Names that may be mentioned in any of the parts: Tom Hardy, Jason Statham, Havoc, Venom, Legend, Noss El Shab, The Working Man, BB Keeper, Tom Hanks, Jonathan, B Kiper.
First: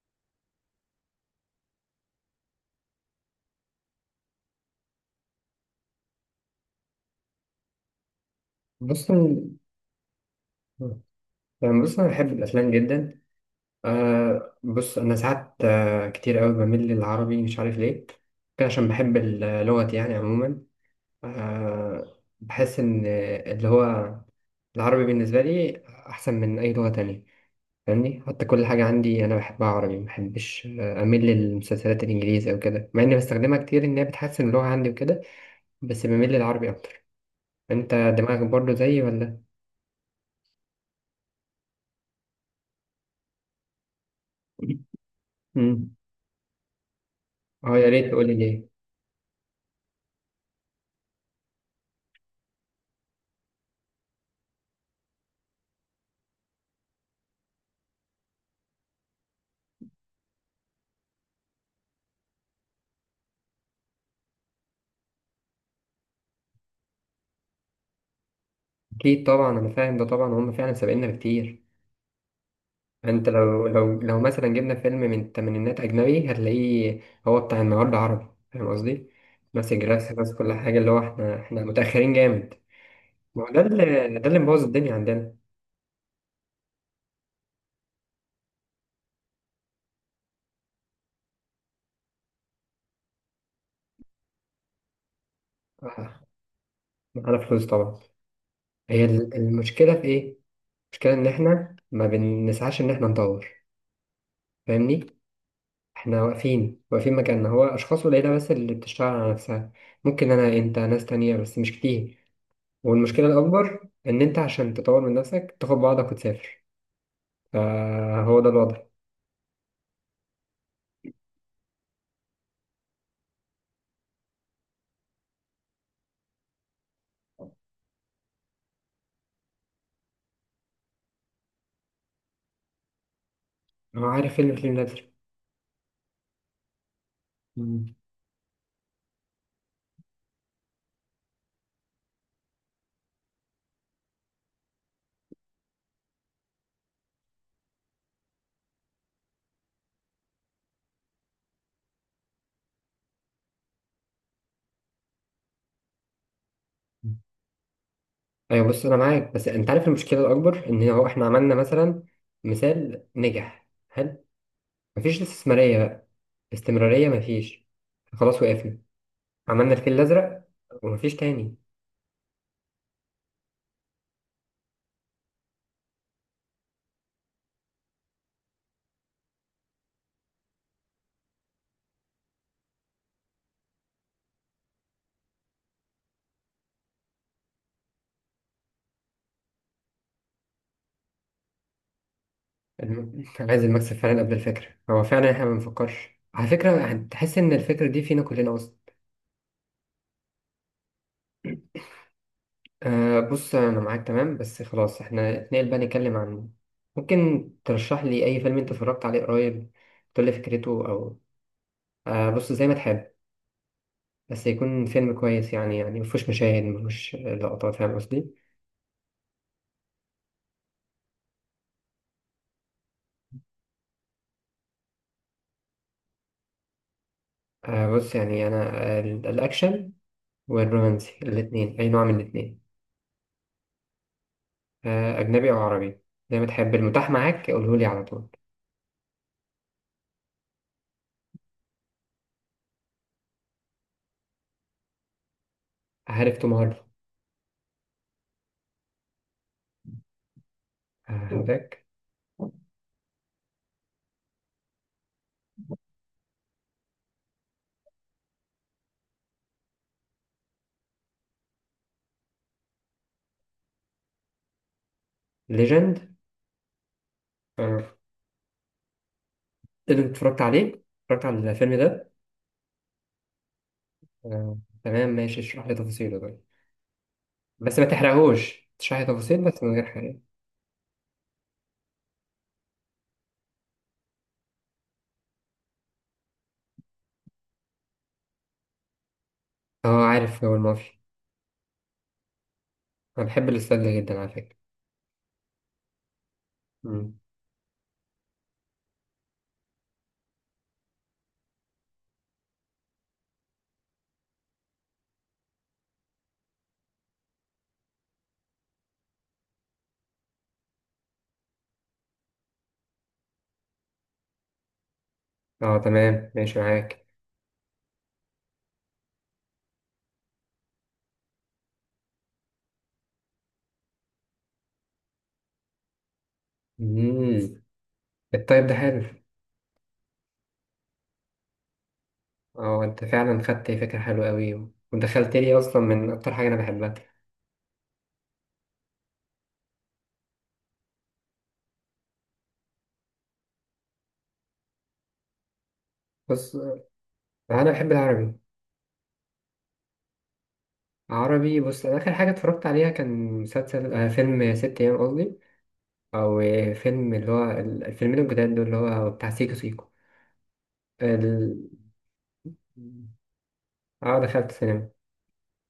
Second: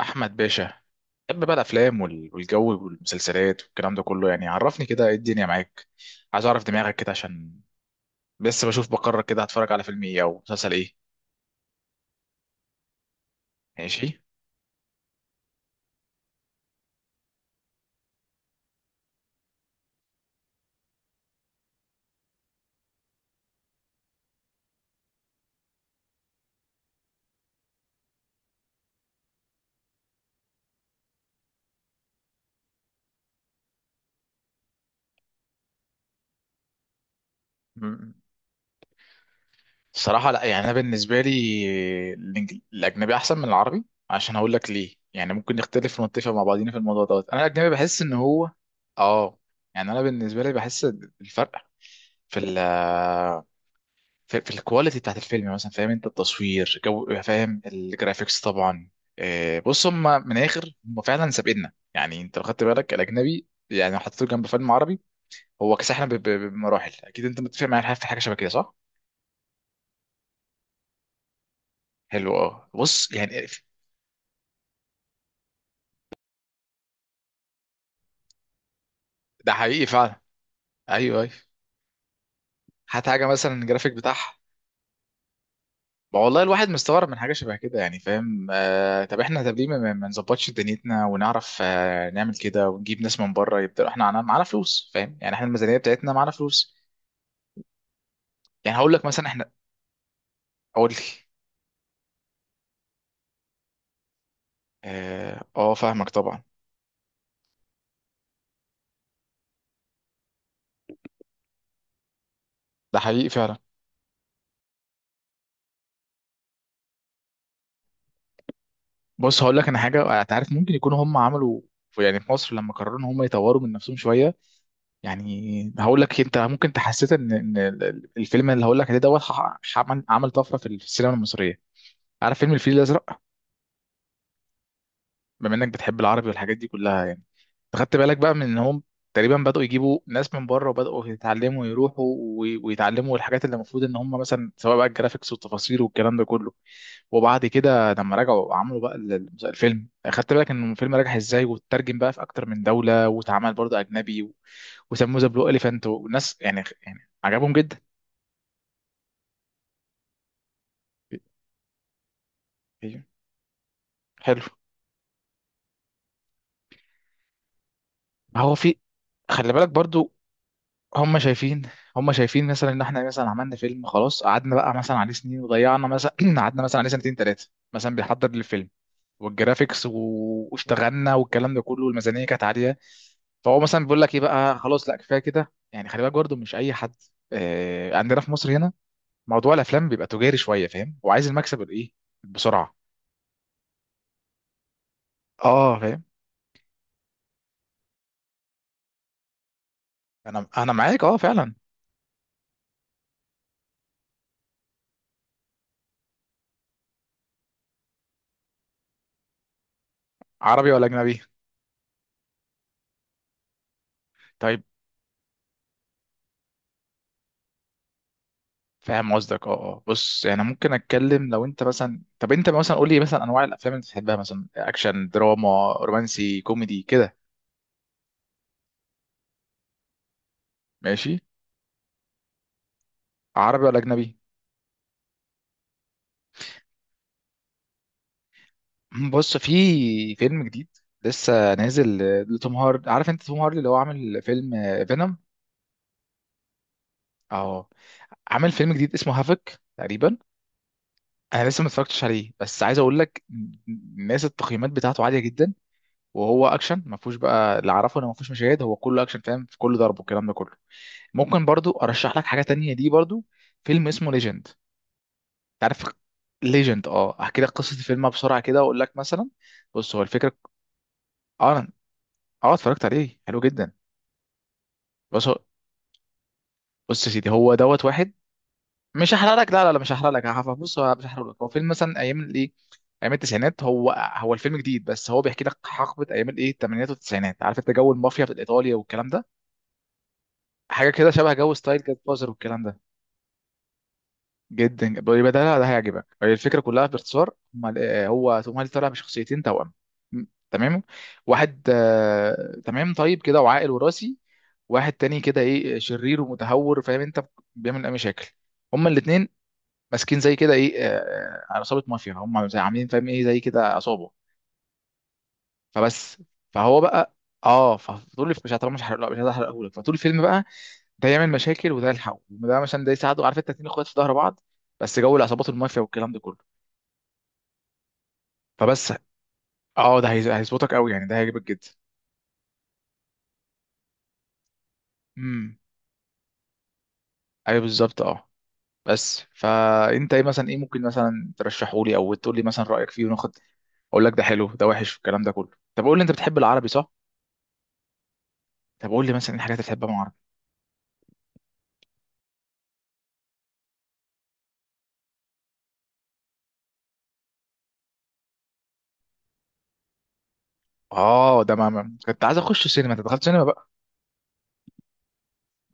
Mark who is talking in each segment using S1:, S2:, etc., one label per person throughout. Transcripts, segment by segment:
S1: احمد باشا، بحب بقى الافلام والجو والمسلسلات والكلام ده كله. يعني عرفني كده ايه الدنيا معاك. عايز اعرف دماغك كده عشان بس بشوف
S2: بص
S1: بقرر
S2: أنا-
S1: كده هتفرج على فيلم ايه او مسلسل ايه.
S2: يعني بص أنا بحب الأفلام جدا.
S1: ماشي.
S2: بص أنا ساعات كتير أوي بميل للعربي، مش عارف ليه. كان عشان بحب اللغة يعني عموما. آه بحس إن اللي هو العربي بالنسبة لي أحسن من أي لغة تانية، فاهمني؟ حتى كل حاجة عندي أنا بحبها عربي، مبحبش أميل للمسلسلات الإنجليزي أو كده، مع إني بستخدمها كتير إن هي بتحسن اللغة عندي وكده. بس بميل للعربي أكتر. أنت
S1: مم.
S2: دماغك برضه زيي ولا؟
S1: الصراحه لا، يعني انا بالنسبه لي الاجنبي احسن من العربي، عشان هقول لك ليه. يعني ممكن
S2: مم.
S1: نختلف ونتفق مع بعضينا في الموضوع دوت. انا الاجنبي
S2: اه، يا
S1: بحس
S2: ريت
S1: ان
S2: تقولي
S1: هو
S2: ليه.
S1: اه يعني انا بالنسبه لي بحس الفرق في ال في الكواليتي بتاعت الفيلم، يعني مثلا فاهم انت التصوير، جو، فاهم الجرافيكس طبعا. بص هم من الاخر هم فعلا سابقنا. يعني انت لو خدت بالك الاجنبي، يعني لو حطيته جنب فيلم عربي هو كسحنا بمراحل. اكيد انت متفق معايا في حاجه شبه كده، صح؟
S2: اكيد طبعا، انا فاهم ده طبعا، هم فعلا سابقنا بكتير.
S1: حلو، بص
S2: انت
S1: يعني
S2: لو مثلا جبنا فيلم من الثمانينات اجنبي، هتلاقيه هو بتاع النهارده عربي. فاهم قصدي؟
S1: ده
S2: نفس
S1: حقيقي
S2: الجرافيك
S1: فعلا.
S2: نفس كل حاجه. اللي هو
S1: ايوه ايوه.
S2: احنا متاخرين جامد.
S1: هات حاجه
S2: ما هو
S1: مثلا
S2: ده
S1: الجرافيك
S2: اللي
S1: بتاعها.
S2: مبوظ الدنيا عندنا.
S1: ما والله الواحد مستغرب من حاجه شبه كده، يعني فاهم. طب احنا، طب ليه ما نظبطش دنيتنا ونعرف نعمل كده ونجيب ناس من بره يبدا. احنا معانا فلوس، فاهم؟ يعني احنا الميزانيه بتاعتنا
S2: آه،
S1: معانا فلوس.
S2: معانا فلوس طبعا.
S1: يعني هقول لك
S2: هي
S1: مثلا احنا،
S2: المشكله في ايه؟
S1: اقول
S2: المشكله ان
S1: لك.
S2: احنا ما بنسعاش ان احنا نطور، فاهمني؟
S1: فاهمك
S2: احنا
S1: طبعا.
S2: واقفين واقفين مكاننا. هو اشخاص قليله بس اللي بتشتغل على نفسها. ممكن انا، انت، ناس تانية، بس مش كتير.
S1: ده
S2: والمشكلة
S1: حقيقي فعلا.
S2: الأكبر إن أنت عشان تطور من نفسك تاخد بعضك وتسافر. فهو ده الوضع.
S1: بص هقول لك انا حاجه، انت عارف ممكن يكونوا هم عملوا، يعني في مصر لما قرروا ان هم يطوروا من نفسهم شويه. يعني هقول لك، انت ممكن تحسيت ان الفيلم اللي هقول لك عليه دوت عمل طفره في السينما المصريه. عارف فيلم الفيل الازرق؟
S2: هو عارف فيلم نازل.
S1: بما انك بتحب العربي والحاجات دي كلها يعني، أنت
S2: مم.
S1: خدت بالك بقى من ان هم تقريبا بدأوا يجيبوا ناس من بره وبدأوا يتعلموا يروحوا ويتعلموا الحاجات اللي المفروض ان هم مثلا، سواء بقى الجرافيكس والتفاصيل والكلام ده كله. وبعد كده لما رجعوا عملوا بقى الفيلم. خدت بالك ان الفيلم نجح ازاي واترجم بقى في اكتر من دولة واتعمل برضه اجنبي وسموه ذا بلو اليفانت، والناس يعني عجبهم جدا.
S2: أيوة، بص أنا معاك، بس أنت عارف المشكلة الأكبر إن هو إحنا عملنا مثلا
S1: أيوه.
S2: مثال نجح حلو،
S1: حلو.
S2: مفيش استثمارية بقى، استمرارية مفيش، خلاص
S1: هو في
S2: وقفنا.
S1: خلي بالك
S2: عملنا الفيل
S1: برضو.
S2: الأزرق ومفيش
S1: هم
S2: تاني.
S1: شايفين هم شايفين مثلا ان احنا مثلا عملنا فيلم، خلاص قعدنا بقى مثلا عليه سنين وضيعنا مثلا قعدنا مثلا عليه سنتين ثلاثه مثلا بنحضر للفيلم والجرافيكس واشتغلنا والكلام ده كله، والميزانيه كانت عاليه. فهو مثلا بيقول لك ايه بقى، خلاص لا كفايه كده. يعني خلي بالك برضه مش اي حد. عندنا في مصر هنا موضوع الافلام بيبقى تجاري شويه، فاهم، وعايز المكسب الايه بسرعه.
S2: عايز المكسب فعلا قبل الفكرة. هو فعلا إحنا ما
S1: اه فاهم،
S2: بنفكرش، على فكرة هتحس إن الفكرة دي فينا كلنا أصلا.
S1: انا معاك، اه فعلا.
S2: أه، بص أنا معاك تمام، بس خلاص احنا اتنقل بقى نتكلم عن ممكن ترشح لي أي فيلم أنت اتفرجت عليه قريب، تقول لي
S1: عربي ولا
S2: فكرته أو...
S1: اجنبي؟
S2: أه بص زي ما تحب، بس
S1: طيب.
S2: يكون فيلم كويس يعني مفهوش مشاهد مفهوش لقطات، فاهم قصدي؟
S1: فاهم قصدك. اه اه، بص يعني ممكن اتكلم. لو انت مثلا، طب انت مثلا قول لي مثلا انواع الافلام اللي بتحبها، مثلا اكشن، دراما، رومانسي، كوميدي كده.
S2: أه بص يعني أنا الأكشن
S1: ماشي.
S2: والرومانسي، الاتنين، أي نوع من الاتنين.
S1: عربي ولا اجنبي؟
S2: أه أجنبي أو عربي، زي ما تحب المتاح معاك قولهولي على طول.
S1: بص في فيلم جديد لسه نازل لتوم هارد. عارف انت توم هاردي اللي هو عامل فيلم فينوم؟
S2: عارف توم هاردي؟
S1: اهو عامل فيلم جديد اسمه هافك تقريبا.
S2: أه
S1: انا لسه ما
S2: هداك.
S1: اتفرجتش عليه بس عايز اقول لك، الناس التقييمات بتاعته عاليه جدا. وهو اكشن، ما فيهوش بقى، اللي اعرفه انه ما فيهوش مشاهد، هو كله اكشن فاهم، في كل ضرب والكلام ده كله. ممكن برضو ارشح لك حاجه تانية، دي برضو فيلم اسمه ليجند. تعرف
S2: ليجند.
S1: ليجند؟ اه احكي لك قصه
S2: أه،
S1: الفيلم بسرعه كده واقول لك مثلا.
S2: إيه
S1: بص هو
S2: اللي
S1: الفكره،
S2: اتفرجت عليه؟ اتفرجت على
S1: اه أنا-
S2: الفيلم ده؟
S1: اه اتفرجت عليه، حلو جدا.
S2: آه، تمام
S1: بص هو-
S2: ماشي، اشرح لي تفاصيله طيب.
S1: بص يا سيدي، هو
S2: بس
S1: دوت
S2: ما
S1: واحد.
S2: تحرقهوش، اشرح لي
S1: مش هحرق
S2: تفاصيل
S1: لك،
S2: بس
S1: لا لا
S2: من
S1: لا
S2: غير
S1: مش هحرق
S2: حرق.
S1: لك. بص هو مش هحرق لك، هو فيلم مثلا ايام الايه، ايام التسعينات. هو، هو الفيلم جديد بس هو بيحكي لك حقبه ايام الايه الثمانينات والتسعينات. عارف انت جو المافيا في ايطاليا والكلام ده؟
S2: اه عارف، هو
S1: حاجه
S2: المافيا.
S1: كده شبه جو ستايل جاد فازر والكلام ده.
S2: انا بحب الاستاذ ده جدا، على فكرة.
S1: جدا يبقى ده، لا، ده هيعجبك. هي الفكره كلها
S2: مم.
S1: باختصار، هو توم هانكس طالع بشخصيتين توأم. م- تمام. واحد تمام طيب كده وعاقل وراسي، واحد تاني كده ايه شرير ومتهور، فاهم انت، بيعمل اي مشاكل. هما الاثنين ماسكين زي كده ايه عصابه مافيا، هما زي عاملين فاهم ايه زي كده عصابه.
S2: اه
S1: فبس،
S2: تمام ماشي
S1: فهو
S2: معاك.
S1: بقى اه فطول مش هتعرف، مش هحرق، مش هحرقه لك. فطول الفيلم بقى ده يعمل مشاكل وده يلحقه وده مثلا ده يساعده. عارف انت، اتنين اخوات في ظهر بعض، بس جو العصابات المافيا والكلام ده كله.
S2: مم. الطيب ده
S1: فبس،
S2: حلو.
S1: اه ده هيظبطك قوي، يعني ده هيعجبك جدا.
S2: اه انت فعلا خدت فكرة حلوة قوي، ودخلت
S1: امم
S2: لي اصلا من اكتر حاجة انا بحبها.
S1: ايوه بالظبط اه. بس فانت ايه مثلا، ايه ممكن مثلا ترشحه لي او تقول لي مثلا رايك فيه وناخد، اقول لك ده حلو ده وحش الكلام ده كله. طب قول لي انت بتحب
S2: بص،
S1: العربي صح؟
S2: انا بحب العربي.
S1: طب قول لي مثلا ايه الحاجات اللي بتحبها من العربي.
S2: عربي، بص انا اخر حاجة اتفرجت عليها كان مسلسل فيلم ست ايام قصدي، او فيلم، اللي هو الفيلمين الجداد دول اللي هو بتاع سيكو سيكو.
S1: اه ده
S2: ال-
S1: كنت عايز اخش سينما، انت دخلت سينما بقى.
S2: اه دخلت سينما.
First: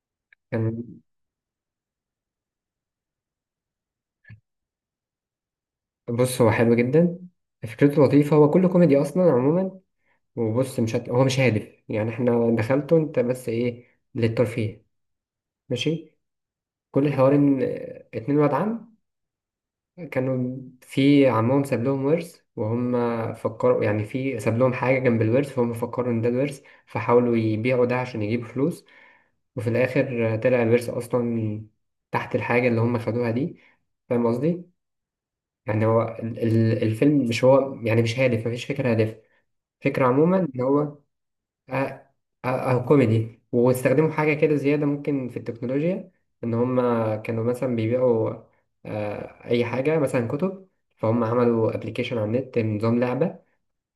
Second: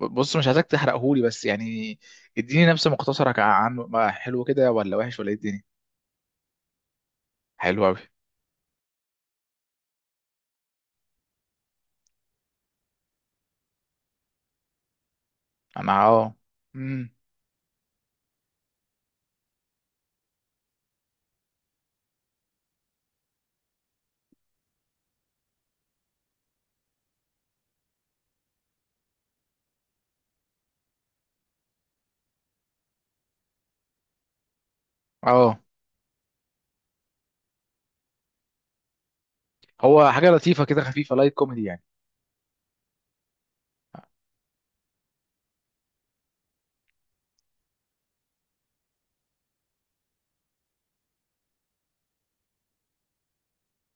S1: بص مش عايزك
S2: كان،
S1: تحرقهولي بس يعني اديني نبذه مختصره عنه بقى، حلو كده ولا وحش ولا ايه الدنيا.
S2: بص هو حلو جدا،
S1: حلو قوي.
S2: فكرته لطيفة. هو كله كوميدي أصلا عموما. وبص، مش هت... هو مش هادف يعني، احنا دخلته انت بس ايه، للترفيه.
S1: انا
S2: ماشي. كل
S1: امم
S2: الحوار ان اتنين واد عم كانوا في عمهم ساب لهم ورث، وهم فكروا يعني في ساب لهم حاجة جنب الورث، فهم فكروا ان ده الورث فحاولوا يبيعوا ده عشان يجيبوا فلوس. وفي الآخر طلع الورث أصلا تحت الحاجة اللي هم خدوها دي. فاهم قصدي؟
S1: اه
S2: يعني هو الفيلم مش هو يعني، مش هادف، مفيش فكرة هادفة. فكرة
S1: هو حاجه
S2: عموما إن
S1: لطيفه
S2: هو
S1: كده خفيفه لايت كوميدي يعني.
S2: آه، كوميدي، واستخدموا حاجة كده زيادة ممكن في التكنولوجيا، إن هما كانوا مثلا بيبيعوا أي حاجة مثلا كتب. فهم عملوا أبلكيشن على النت، نظام لعبة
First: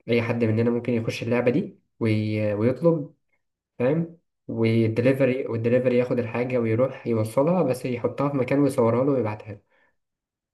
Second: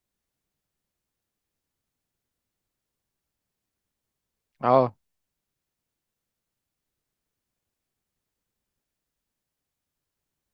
S2: أي حد مننا ممكن يخش اللعبة دي ويطلب، فاهم؟
S1: اه
S2: والدليفري ياخد الحاجة ويروح يوصلها، بس يحطها في مكان ويصورها له ويبعتها له.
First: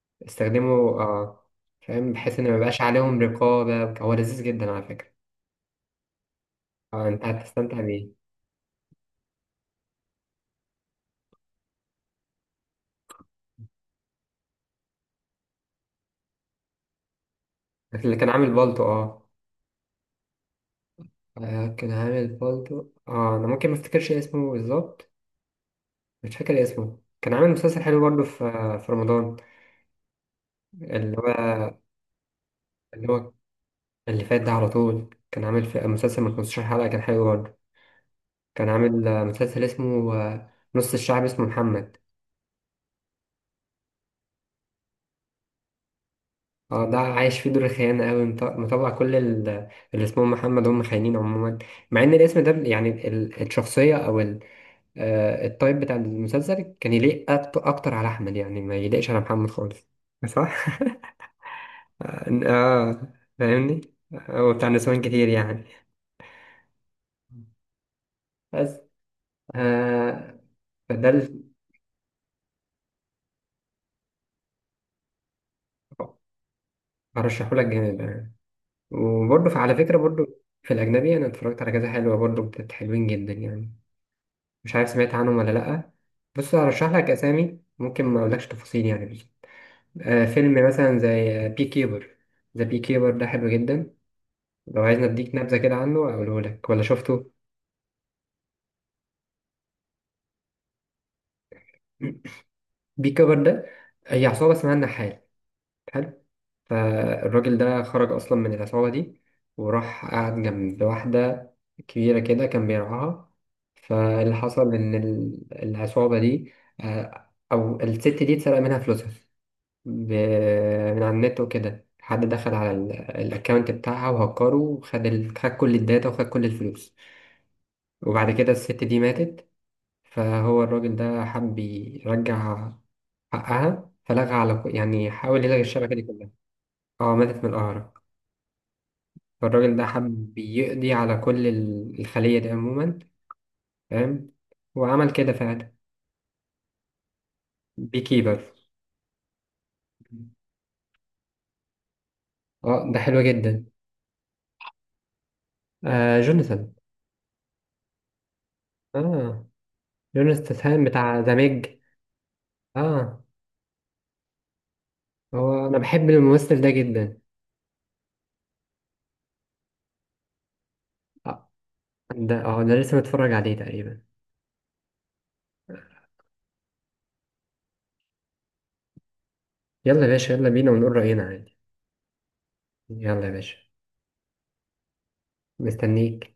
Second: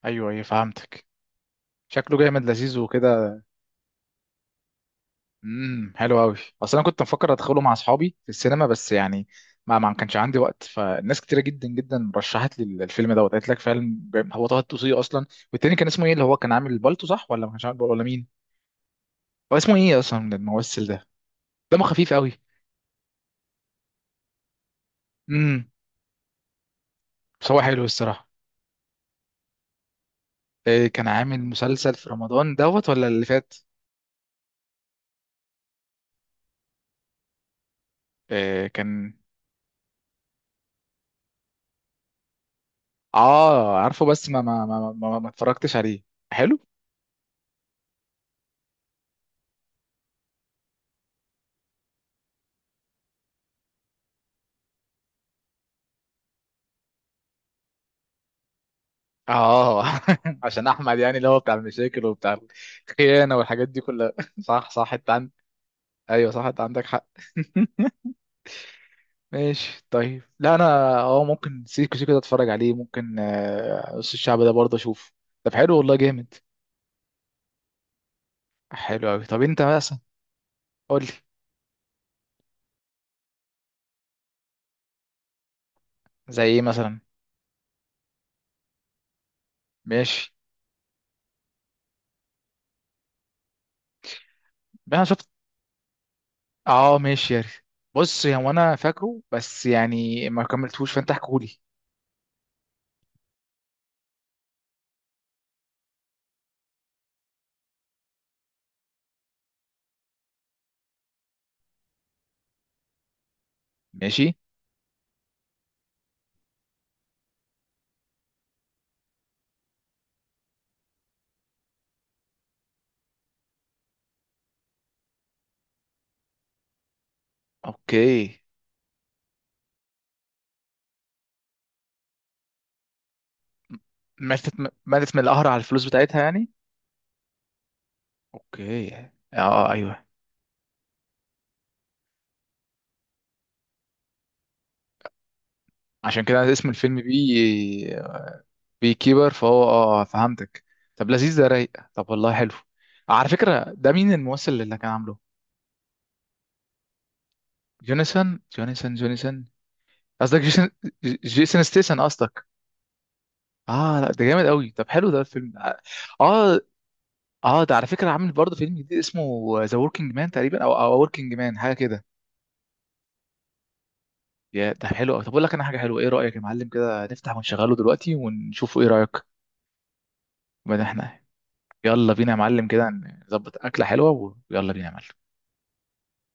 S1: ايوه ايوه
S2: استخدمه،
S1: فهمتك.
S2: اه، فاهم،
S1: شكله
S2: بحيث
S1: جامد
S2: ان ما
S1: لذيذ
S2: يبقاش عليهم
S1: وكده.
S2: رقابة. هو لذيذ جدا على فكرة.
S1: حلو قوي. اصل انا كنت
S2: اه انت
S1: مفكر ادخله مع
S2: هتستمتع بيه.
S1: اصحابي في السينما بس يعني ما كانش عندي وقت. فالناس كتيره جدا جدا رشحت لي الفيلم دوت، قالت لك فعلا جامد. هو طه الدسوقي اصلا. والتاني كان اسمه ايه، اللي هو كان عامل البالتو، صح ولا ما كانش عامل بالتو؟ ولا
S2: اللي
S1: مين،
S2: كان عامل بالطو. اه،
S1: هو اسمه ايه اصلا الممثل ده؟ دمه
S2: كان
S1: خفيف
S2: عامل
S1: قوي.
S2: بالطو. اه انا ممكن ما افتكرش اسمه بالظبط.
S1: امم
S2: مش فاكر اسمه. كان عامل
S1: بس هو
S2: مسلسل
S1: حلو
S2: حلو برضه
S1: الصراحه.
S2: في رمضان.
S1: إيه، كان
S2: اللي
S1: عامل
S2: هو
S1: مسلسل في رمضان دوت ولا
S2: اللي
S1: اللي
S2: هو
S1: فات؟
S2: اللي فات ده على طول كان عامل في مسلسل من 15 حلقة، كان حلو برضه.
S1: إيه
S2: كان عامل
S1: كان.
S2: مسلسل اسمه نص الشعب، اسمه محمد.
S1: اه عارفه بس ما اتفرجتش عليه. حلو.
S2: اه ده عايش فيه دور الخيانة أوي، مطلع كل اللي اسمهم محمد هم خاينين عموما. مع إن الاسم ده يعني الشخصية أو التايب بتاع المسلسل كان يليق أكتر على أحمد يعني، ما يليقش على محمد
S1: اه
S2: خالص.
S1: عشان
S2: صح؟
S1: احمد يعني اللي هو بتاع المشاكل وبتاع
S2: اه،
S1: الخيانه والحاجات دي
S2: فاهمني؟
S1: كلها
S2: هو بتاع
S1: صح صح،
S2: نسوان
S1: انت
S2: كتير
S1: عندك،
S2: يعني،
S1: ايوه صح انت عندك حق
S2: بس.
S1: ماشي طيب،
S2: آه
S1: لا انا
S2: فده
S1: اه ممكن سيكو سيكو ده اتفرج عليه، ممكن نص الشعب ده برضه اشوف. طب حلو والله جامد.
S2: برشحهولك جامد يعني.
S1: حلو قوي. طب
S2: وبرضه
S1: انت
S2: على فكرة
S1: مثلا
S2: برضه في
S1: قول لي.
S2: الأجنبي، أنا اتفرجت على كذا حلوة برضه، حلوين جدا يعني. مش عارف سمعت عنهم ولا لأ.
S1: زي
S2: بص
S1: ايه
S2: هرشح
S1: مثلا.
S2: لك أسامي، ممكن ما أقولكش تفاصيل يعني، بس
S1: ماشي.
S2: فيلم مثلا زي بي كيبر. ذا بي كيبر ده حلو جدا. لو عايز
S1: انا شفت.
S2: نديك نبذة كده عنه أقوله لك ولا
S1: اه
S2: شفته؟
S1: ماشي يا ريت. بص يا، هو انا فاكره بس يعني ما كملتهوش، فانت احكولي.
S2: بي كيبر ده، هي عصابة اسمها النحال، حلو. فالراجل ده خرج أصلا من العصابة دي، وراح قعد جنب واحدة كبيرة كده كان بيرعاها. فاللي
S1: ماشي.
S2: حصل إن العصابة دي أو الست دي اتسرق منها فلوسها ب- من على النت وكده. حد دخل على الاكونت بتاعها وهكره، وخد خد كل الداتا وخد كل الفلوس. وبعد
S1: اوكي.
S2: كده الست دي ماتت. فهو الراجل ده حب يرجع حقها، فلغى على
S1: ماتت؟
S2: يعني
S1: ماتت من
S2: حاول
S1: القهر على
S2: يلغي
S1: الفلوس
S2: الشبكة دي
S1: بتاعتها
S2: كلها.
S1: يعني؟
S2: اه ماتت من القهر.
S1: اوكي اه.
S2: فالراجل ده
S1: ايوه.
S2: حب يقضي على كل الخلية دي عموما، فاهم؟ وعمل كده فعلا.
S1: عشان كده اسم الفيلم
S2: بيكيبر.
S1: بي كيبر، فهو فهمتك. طب لذيذ، ده رايق. طب والله حلو.
S2: اه ده حلو
S1: على
S2: جدا.
S1: فكرة ده مين الممثل اللي كان عامله؟
S2: جوناثان.
S1: جوناثان.
S2: اه
S1: قصدك جيسون
S2: جوناثان بتاع ذا
S1: جيسون
S2: ميج.
S1: ستيسن قصدك.
S2: اه
S1: اه لا ده جامد قوي. طب حلو ده الفيلم
S2: هو انا
S1: اه.
S2: بحب
S1: اه
S2: الممثل ده جدا.
S1: ده على فكرة عامل برضه فيلم جديد اسمه ذا وركينج مان تقريبا، او وركينج
S2: اه
S1: مان حاجة كده.
S2: اه ده لسه متفرج عليه تقريبا.
S1: يا ده حلو قوي. طب اقول لك انا حاجة حلوة، ايه رأيك يا معلم كده نفتح ونشغله دلوقتي ونشوفه، ايه رأيك؟
S2: يلا يا باشا، يلا بينا
S1: ما
S2: ونقول
S1: احنا.
S2: رأينا عادي.
S1: يلا بينا يا معلم كده
S2: يلا يا باشا.
S1: نظبط أكلة حلوة ويلا بينا يا معلم.
S2: مستنيك.